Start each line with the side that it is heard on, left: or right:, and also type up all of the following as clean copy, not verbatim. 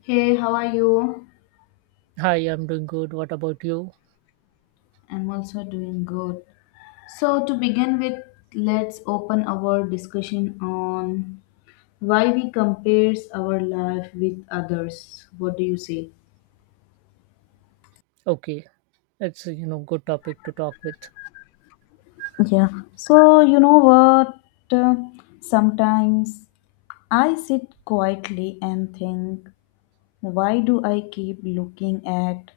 left: Hey, how are you?
right: Hi, I'm doing good. What about you?
left: I'm also doing good. So, to begin with, let's open our discussion on why we compares our life with others. What do you say?
right: Okay, it's a good topic to talk with.
left: Yeah. So, you know what? Uh, sometimes I sit quietly and think, why do I keep looking at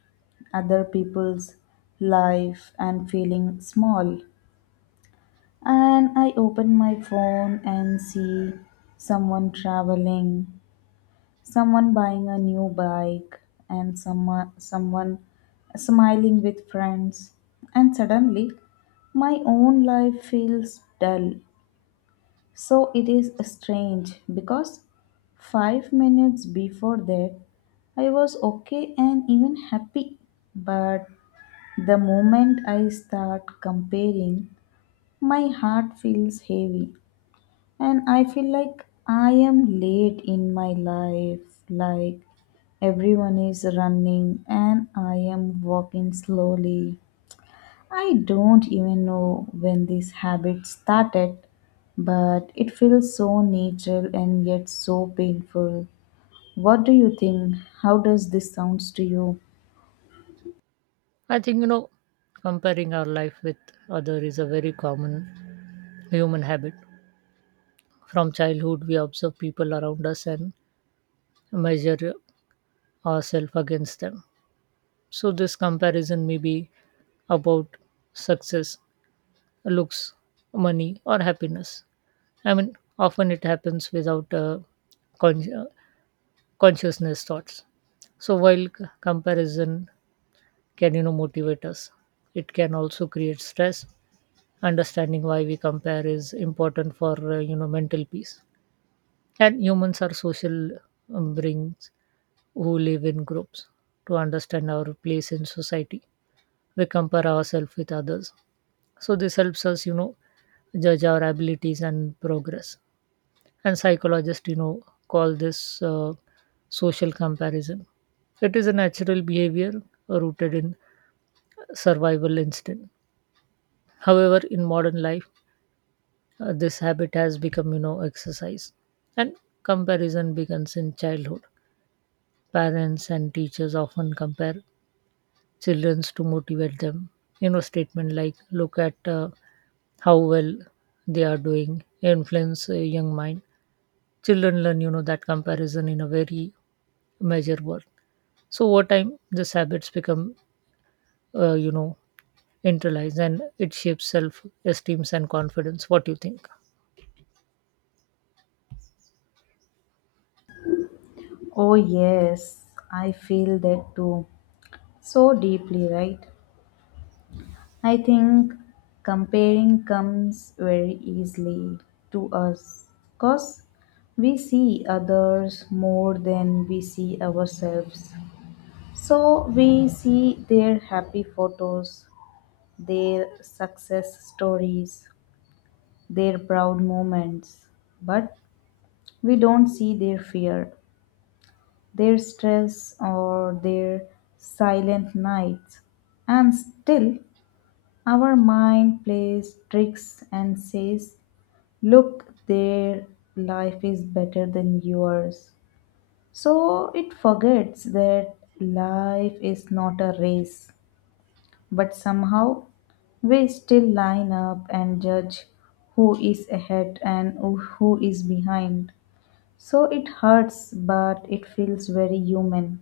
left: other people's life and feeling small? And I open my phone and see someone traveling, someone buying a new bike, and someone smiling with friends. And suddenly, my own life feels dull. So it is strange because 5 minutes before that, I was okay and even happy. But the moment I start comparing, my heart feels heavy. And I feel like I am late in my life, like everyone is running and I am walking slowly. I don't even know when this habit started, but it feels so natural and yet so painful. What do you think? How does this sounds to you?
right: I think comparing our life with other is a very common human habit. From childhood, we observe people around us and measure ourselves against them. So this comparison may be about success, looks, money, or happiness. I mean, often it happens without con- uh, consciousness thoughts. So while comparison can motivate us, it can also create stress. Understanding why we compare is important for mental peace. And humans are social beings who live in groups. To understand our place in society, we compare ourselves with others. So this helps us judge our abilities and progress. And psychologists call this social comparison. It is a natural behavior rooted in survival instinct. However, in modern life, this habit has become exercise. And comparison begins in childhood. Parents and teachers often compare children to motivate them. Statement like look at how well they are doing influence a young mind. Children learn that comparison in a very measurable. So over time these habits become uh, you know internalized, and it shapes self esteem and confidence. What do you think?
left: Oh yes, I feel that too. So deeply, right? I think comparing comes very easily to us because we see others more than we see ourselves. So we see their happy photos, their success stories, their proud moments, but we don't see their fear, their stress, or their silent nights. And still, our mind plays tricks and says, look, their life is better than yours. So it forgets that life is not a race. But somehow we still line up and judge who is ahead and who is behind. So it hurts, but it feels very human.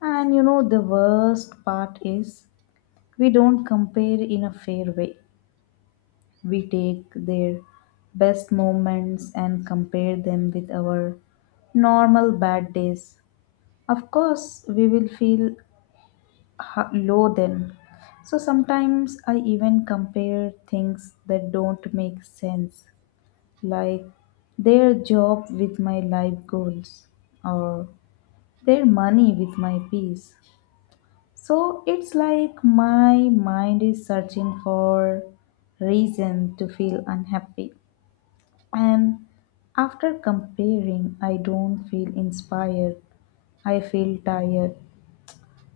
left: And you know, the worst part is we don't compare in a fair way. We take their best moments and compare them with our normal bad days. Of course, we will feel low then. So sometimes I even compare things that don't make sense, like their job with my life goals or their money with my peace. So it's like my mind is searching for reason to feel unhappy. And after comparing, I don't feel inspired. I feel tired.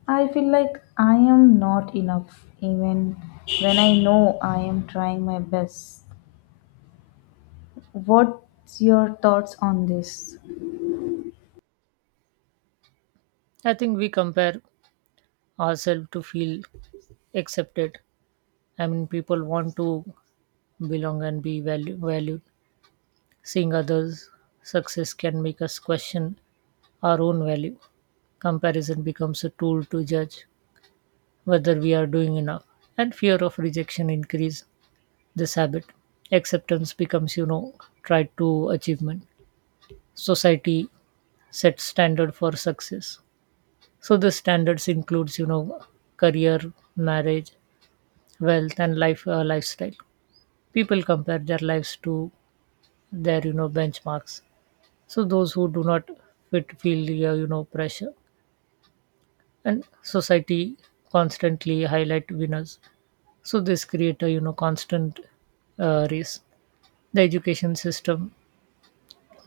left: I feel like I am not enough, even when I know I am trying my best. What's your thoughts on this?
right: I think we compare ourselves to feel accepted. I mean, people want to belong and be valued. Seeing others' success can make us question our own value. Comparison becomes a tool to judge whether we are doing enough, and fear of rejection increase this habit. Acceptance becomes tied to achievement. Society sets standard for success. So the standards includes career, marriage, wealth, and lifestyle. People compare their lives to their benchmarks. So those who do not fit feel pressure. And society constantly highlight winners. So this create a constant race. The education system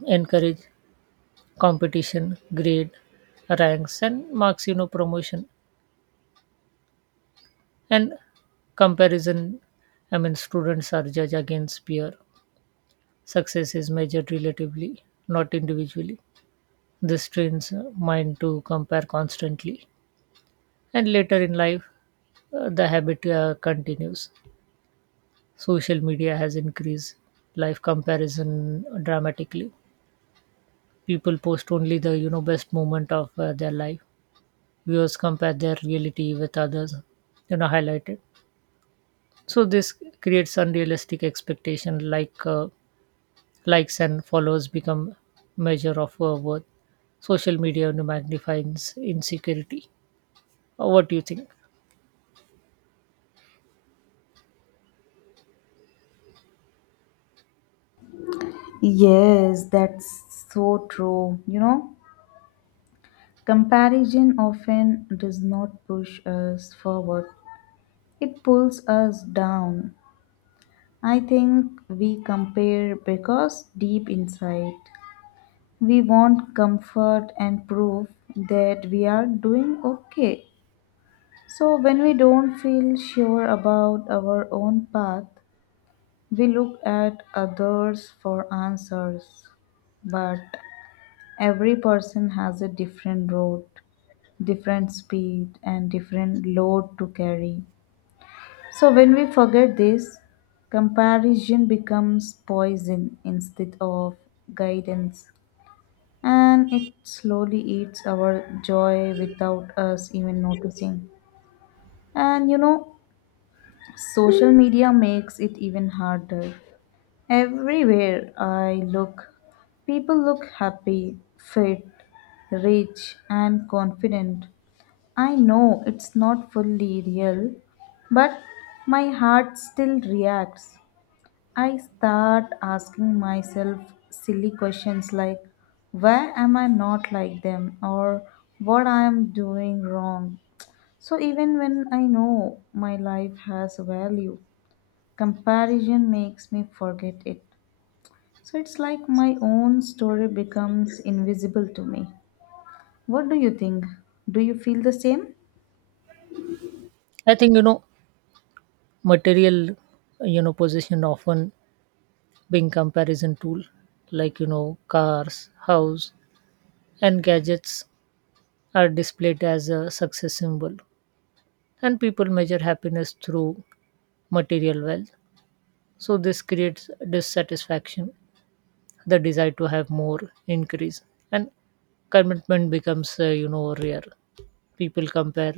right: encourage competition, grade, ranks, and marks, promotion, and comparison. I mean, students are judged against peer. Success is measured relatively, not individually. This trains mind to compare constantly. And later in life, the habit continues. Social media has increased life comparison dramatically. People post only the best moment of their life. Viewers compare their reality with others highlighted. So this creates unrealistic expectation, like likes and followers become measure of worth. Social media magnifies insecurity. What do you think?
left: Yes, that's so true. You know, comparison often does not push us forward, it pulls us down. I think we compare because deep inside we want comfort and proof that we are doing okay. So, when we don't feel sure about our own path, we look at others for answers. But every person has a different road, different speed, and different load to carry. So, when we forget this, comparison becomes poison instead of guidance. And it slowly eats our joy without us even noticing. And you know, social media makes it even harder. Everywhere I look, people look happy, fit, rich, and confident. I know it's not fully real, but my heart still reacts. I start asking myself silly questions like, why am I not like them? Or what I am doing wrong. So, even when I know my life has value, comparison makes me forget it. So, it's like my own story becomes invisible to me. What do you think? Do you feel the same?
right: I think material possession often being comparison tool. Like cars, house, and gadgets are displayed as a success symbol. And people measure happiness through material wealth. So this creates dissatisfaction. The desire to have more increase. And commitment becomes rare. People compare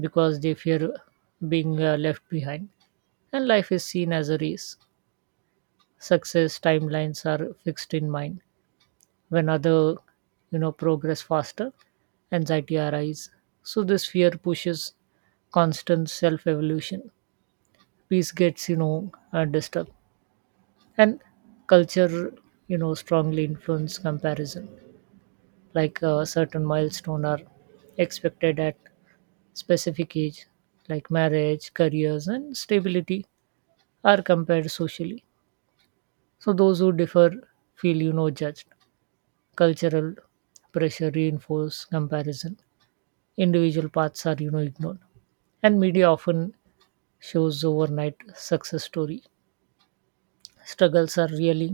right: because they fear being left behind. And life is seen as a race. Success timelines are fixed in mind. When other progress faster, anxiety arises. So this fear pushes constant self evolution. Peace gets disturbed. And culture strongly influence comparison. Like a certain milestone are expected at specific age, like marriage, careers, and stability, are compared socially. So those who differ feel judged. Cultural pressure reinforce comparison. Individual paths are ignored. And media often shows overnight success story. Struggles are really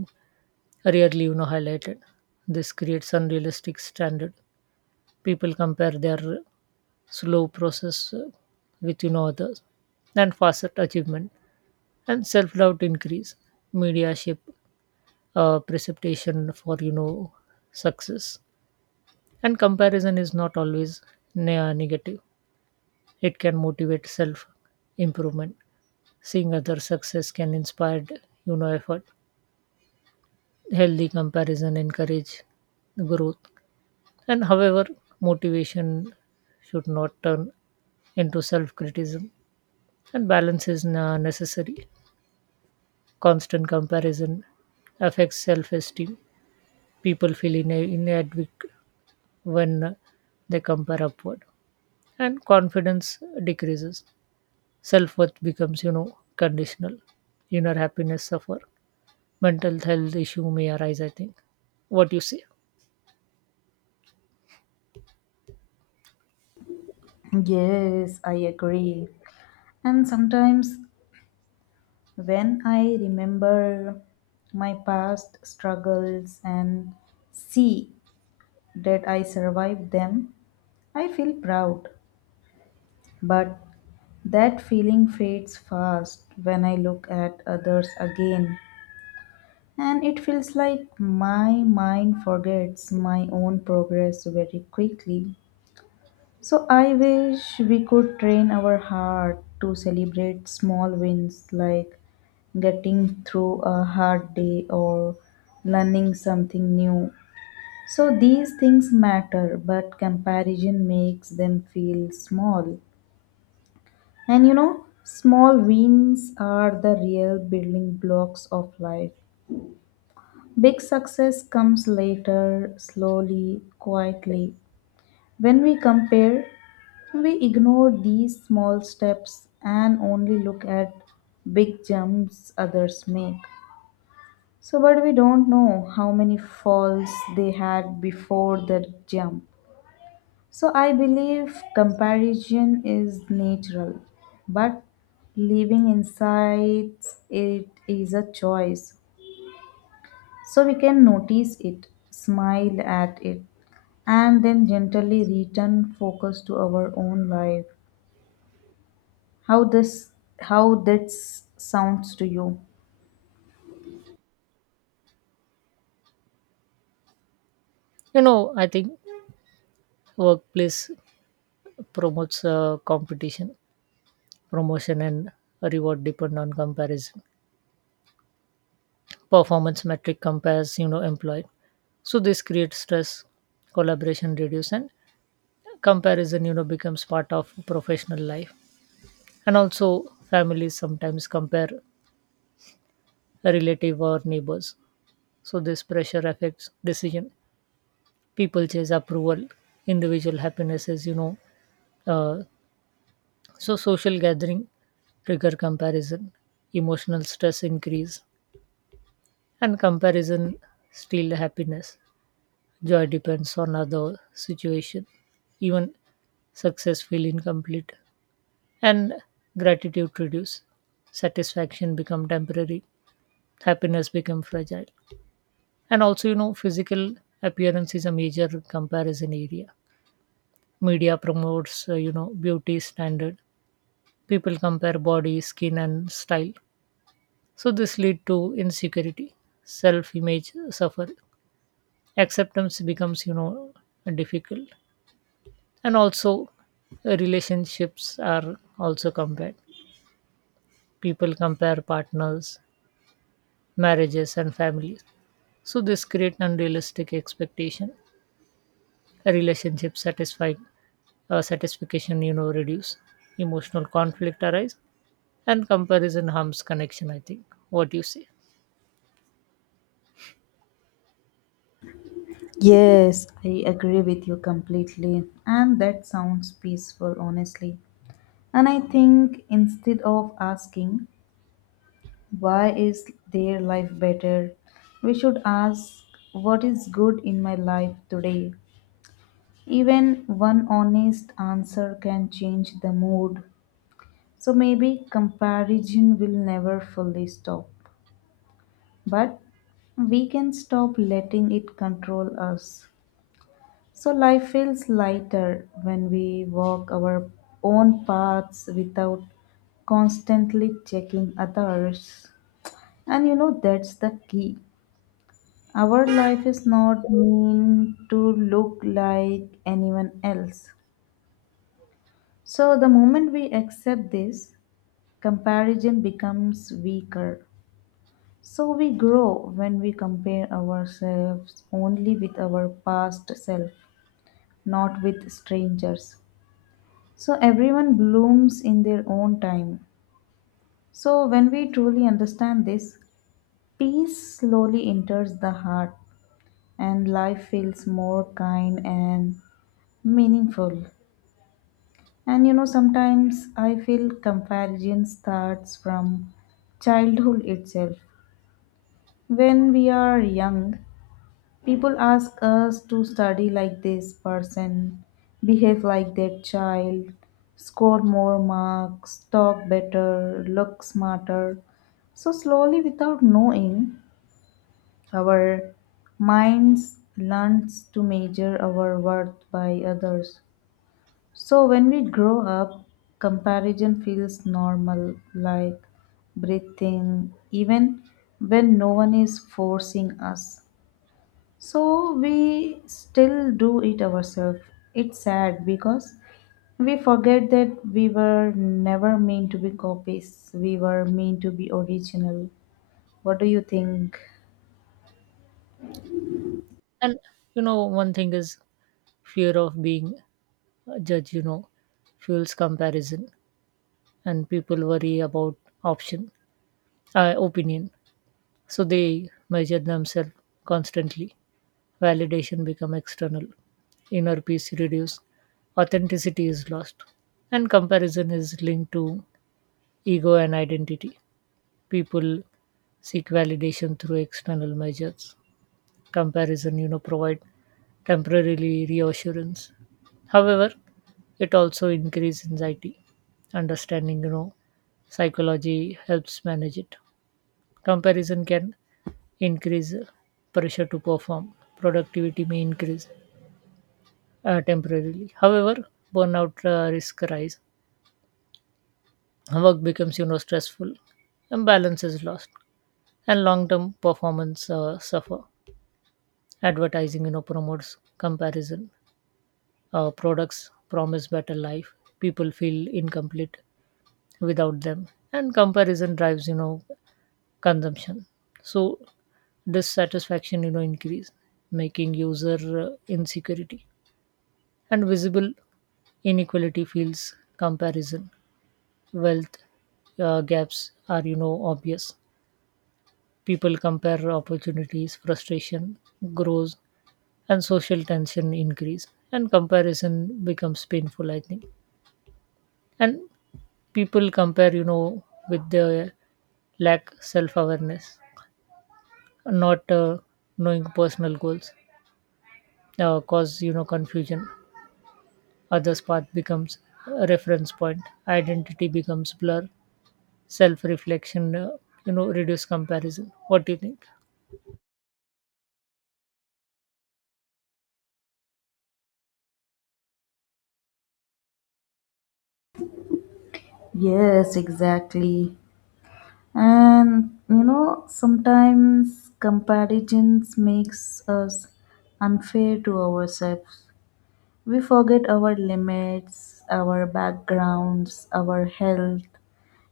right: rarely highlighted. This creates unrealistic standard. People compare their slow process with others and faster achievement. And self-doubt increase. Media shape precipitation for success. And comparison is not always negative. It can motivate self improvement. Seeing other success can inspire effort. Healthy comparison encourage growth. And however, motivation should not turn into self criticism, and balance is necessary. Constant comparison affects self esteem. People feel inadequate when they compare upward, and confidence decreases. Self worth becomes conditional. Inner happiness suffer. Mental health issue may arise, I think. What you say?
left: Yes, I agree. And sometimes when I remember my past struggles and see that I survived them, I feel proud. But that feeling fades fast when I look at others again. And it feels like my mind forgets my own progress very quickly. So I wish we could train our heart to celebrate small wins like getting through a hard day or learning something new. So these things matter, but comparison makes them feel small. And you know, small wins are the real building blocks of life. Big success comes later, slowly, quietly. When we compare, we ignore these small steps and only look at big jumps others make. So, but we don't know how many falls they had before the jump. So, I believe comparison is natural, but living inside it is a choice. So, we can notice it, smile at it, and then gently return focus to our own life. How this how that sounds to you?
right: I think workplace promotes competition. Promotion and reward depend on comparison. Performance metric compares employee. So this creates stress. Collaboration reduce, and comparison becomes part of professional life. And also, families sometimes compare a relative or neighbors. So this pressure affects decision. People chase approval. Individual happiness is uh, so, social gathering trigger comparison, emotional stress increase, and comparison steal happiness. Joy depends on other situation. Even success feel incomplete, and gratitude reduce. Satisfaction become temporary. Happiness become fragile. And also physical appearance is a major comparison area. Media promotes beauty standard. People compare body, skin, and style. So this lead to insecurity. Self image suffer. Acceptance becomes difficult. And also, relationships are also compared. People compare partners, marriages, and families. So this create unrealistic expectation. A relationship satisfied satisfaction reduce. Emotional conflict arise, and comparison harms connection, I think. What do you say?
left: Yes, I agree with you completely. And that sounds peaceful, honestly. And I think instead of asking why is their life better, we should ask what is good in my life today. Even one honest answer can change the mood. So maybe comparison will never fully stop, but we can stop letting it control us. So life feels lighter when we walk our own paths without constantly checking others. And you know, that's the key. Our life is not meant to look like anyone else. So the moment we accept this, comparison becomes weaker. So we grow when we compare ourselves only with our past self, not with strangers. So everyone blooms in their own time. So when we truly understand this, peace slowly enters the heart and life feels more kind and meaningful. And you know, sometimes I feel comparison starts from childhood itself. When we are young, people ask us to study like this person, behave like that child, score more marks, talk better, look smarter. So slowly, without knowing, our minds learns to measure our worth by others. So when we grow up, comparison feels normal, like breathing, even when no one is forcing us. So we still do it ourselves. It's sad because we forget that we were never meant to be copies. We were meant to be original. What do you think?
right: And you know one thing is fear of being judge fuels comparison. And people worry about option opinion. So they measure themselves constantly. Validation become external. Inner peace reduced. Authenticity is lost. And comparison is linked to ego and identity. People seek validation through external measures. Comparison provide temporarily reassurance. However, it also increases anxiety. Understanding psychology helps manage it. Comparison can increase pressure to perform. Productivity may increase temporarily, however burnout risk rise. Work becomes stressful, and balance is lost, and long term performance suffer. Advertising promotes comparison. Products promise better life. People feel incomplete without them, and comparison drives consumption. So dissatisfaction increase, making user insecurity and visible inequality feels comparison. Wealth gaps are obvious. People compare opportunities, frustration grows, and social tension increase, and comparison becomes painful, I think. And people compare with the lack self awareness, not knowing personal goals cause confusion. Others path becomes a reference point. Identity becomes blur. Self reflection reduce comparison. What do you think?
left: Yes, exactly. And you know, sometimes comparisons makes us unfair to ourselves. We forget our limits, our backgrounds, our health,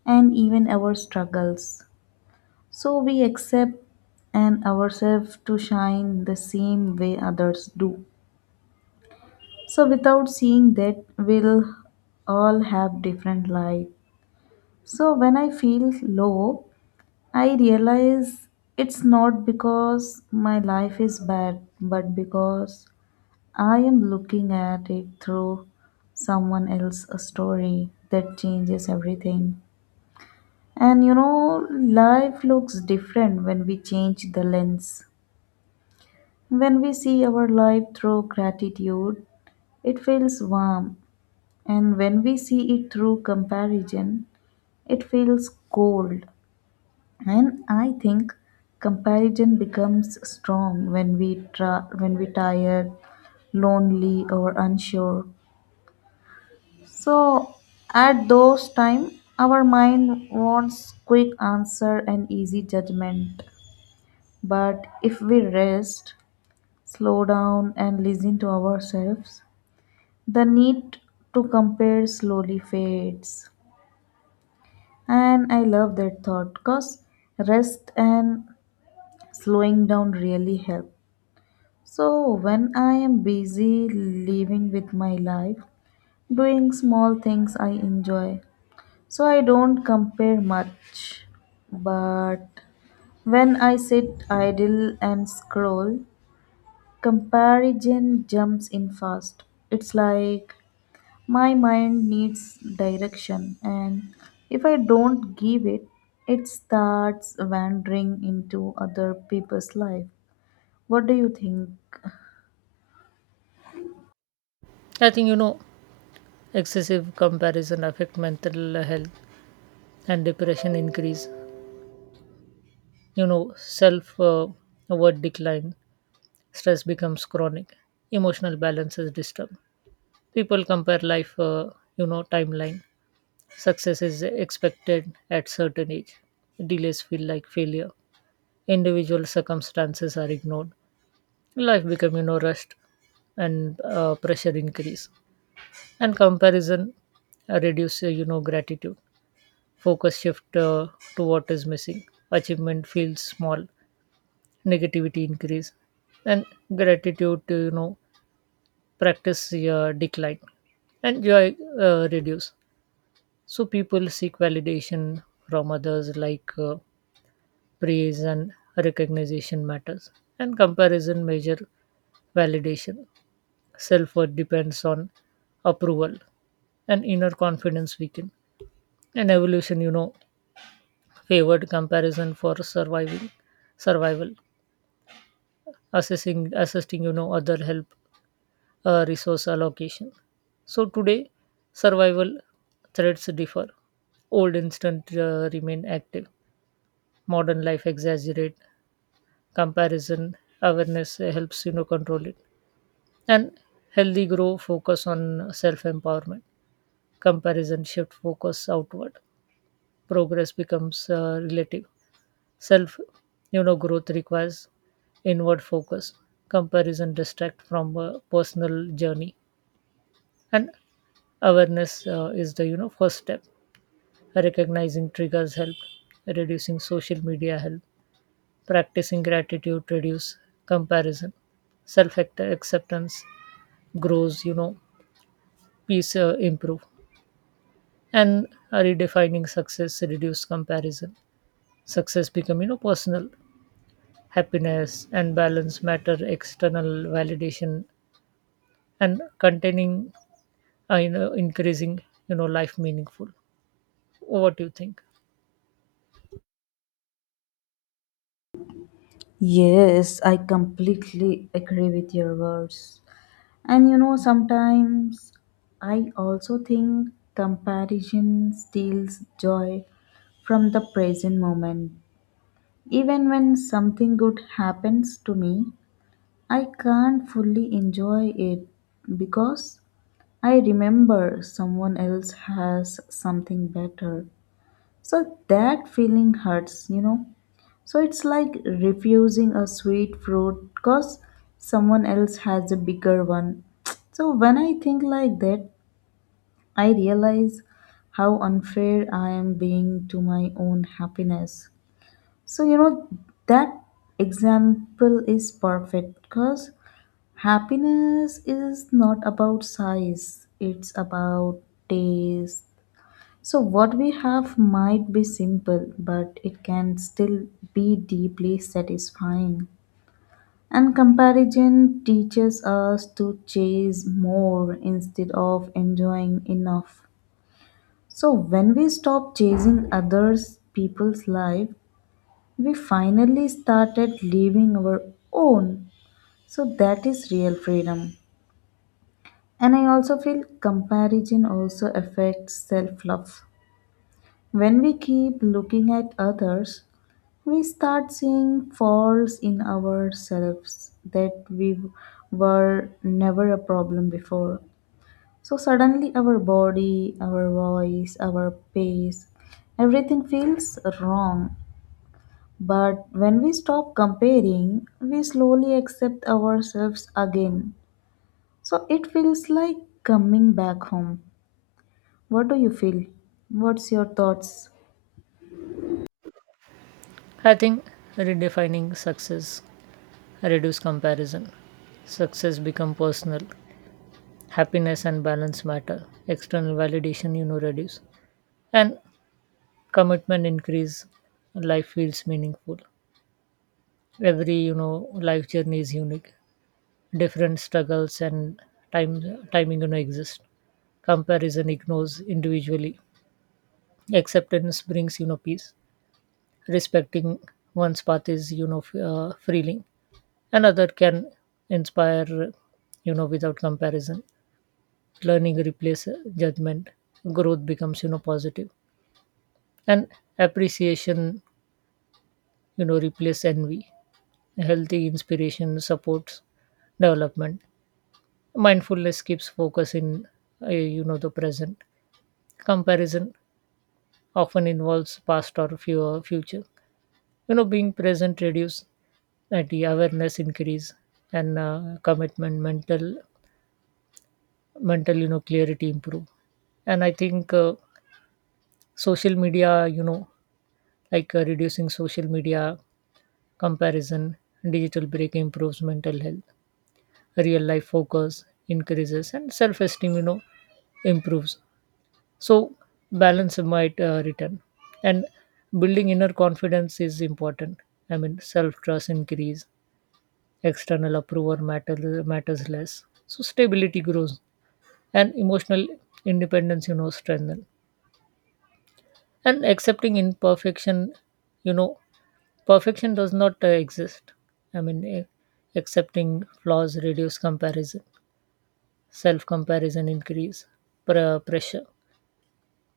left: and even our struggles. So we accept and ourselves to shine the same way others do. So without seeing that, we'll all have different light. So when I feel low, I realize it's not because my life is bad, but because I am looking at it through someone else's story that changes everything. And you know, life looks different when we change the lens. When we see our life through gratitude, it feels warm, and when we see it through comparison, it feels cold. And I think comparison becomes strong when when we tired, lonely, or unsure. So at those time, our mind wants quick answer and easy judgment. But if we rest, slow down, and listen to ourselves, the need to compare slowly fades. And I love that thought because rest and slowing down really help. So when I am busy living with my life, doing small things I enjoy, so I don't compare much. But when I sit idle and scroll, comparison jumps in fast. It's like my mind needs direction, and if I don't give it, it starts wandering into other people's life. What do you think?
right: I think excessive comparison affect mental health, and depression increase. Self worth decline. Stress becomes chronic. Emotional balance is disturbed. People compare life timeline. Success is expected at certain age. Delays feel like failure. Individual circumstances are ignored. Life become rushed, and pressure increase. And comparison reduce gratitude. Focus shift to what is missing. Achievement feels small. Negativity increase, and gratitude practice decline, and joy reduce. So people seek validation from others, like. Praise and recognition matters, and comparison measure validation. Self-worth depends on approval, and inner confidence weaken. And evolution favored comparison for surviving survival assessing assisting other help resource allocation. So today, survival threats differ. Old instinct remain active. Modern life exaggerate comparison. Awareness helps control it. And healthy grow focus on self empowerment. Comparison shift focus outward. Progress becomes relative. Self growth requires inward focus. Comparison distract from a personal journey, and awareness is the first step. Recognizing triggers help. Reducing social media help. Practicing gratitude reduce comparison. Self acceptance grows, peace improve. And redefining success reduce comparison. Success become personal happiness, and balance matter external validation, and containing increasing life meaningful. What do you think?
left: Yes, I completely agree with your words. And you know, sometimes I also think comparison steals joy from the present moment. Even when something good happens to me, I can't fully enjoy it because I remember someone else has something better. So that feeling hurts, you know. So it's like refusing a sweet fruit because someone else has a bigger one. So when I think like that, I realize how unfair I am being to my own happiness. So, you know, that example is perfect because happiness is not about size, it's about taste. So, what we have might be simple, but it can still be deeply satisfying. And comparison teaches us to chase more instead of enjoying enough. So, when we stop chasing others' people's life, we finally started living our own. So, that is real freedom. And I also feel comparison also affects self love. When we keep looking at others, we start seeing faults in ourselves that we were never a problem before. So suddenly our body, our voice, our pace, everything feels wrong. But when we stop comparing, we slowly accept ourselves again. So it feels like coming back home. What do you feel? What's your thoughts?
right: I think redefining success reduce comparison. Success become personal happiness, and balance matter external validation reduce, and commitment increase. Life feels meaningful. Every life journey is unique. Different struggles and time timing exist. Comparison ignores individually. Acceptance brings peace. Respecting one's path is freeing. Another can inspire without comparison. Learning replace judgment. Growth becomes positive. And appreciation replace envy. Healthy inspiration supports development. Mindfulness keeps focus in the present. Comparison often involves past or fewer future. Being present reduce, and the awareness increase, and commitment, mental clarity improve. And I think social media like reducing social media comparison, digital break improves mental health, real life focus increases, and self esteem improves. So balance might return, and building inner confidence is important. I mean, self trust increase, external approval matters less, so stability grows. And emotional independence strengthen. And accepting imperfection, you know perfection does not exist. I mean, accepting flaws reduce comparison. Self comparison increase pressure.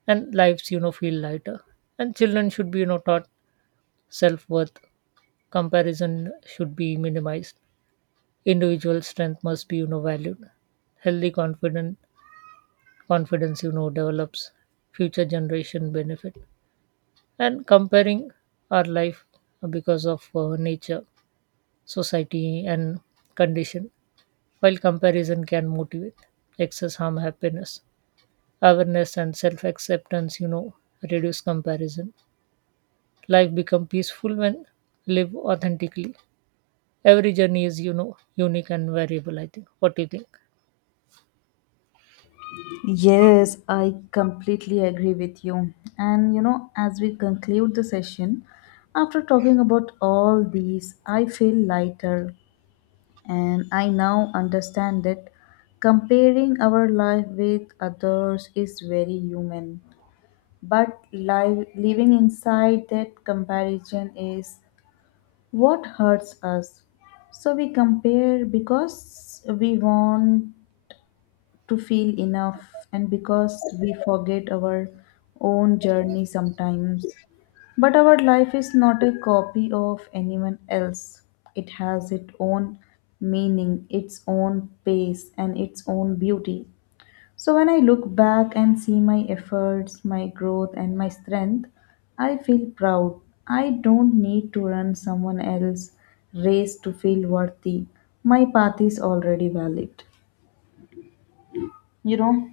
right: And lives feel lighter. And children should be taught self worth. Comparison should be minimized. Individual strength must be valued. Healthy confident confidence develops. Future generation benefit. And comparing our life because of nature, society, and condition. While comparison can motivate, excess harm happiness. Awareness and self acceptance reduce comparison. Life become peaceful when live authentically. Every journey is unique and variable, I think. What do you think?
left: Yes, I completely agree with you. And you know, as we conclude the session, after talking about all these, I feel lighter and I now understand that comparing our life with others is very human. But living inside that comparison is what hurts us. So we compare because we want to feel enough and because we forget our own journey sometimes. But our life is not a copy of anyone else. It has its own meaning, its own pace, and its own beauty. So when I look back and see my efforts, my growth, and my strength, I feel proud. I don't need to run someone else's race to feel worthy. My path is already valid. You know?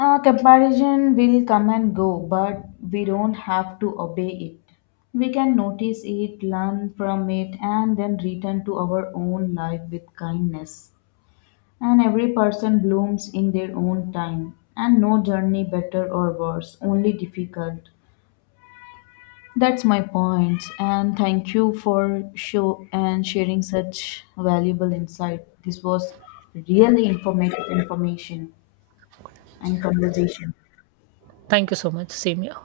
left: Comparison will come and go, but we don't have to obey it. We can notice it, learn from it, and then return to our own life with kindness. And every person blooms in their own time, and no journey better or worse, only difficult. That's my point, and thank you for show and sharing such valuable insight. This was really informative information and conversation.
right: Thank you so much. Same here.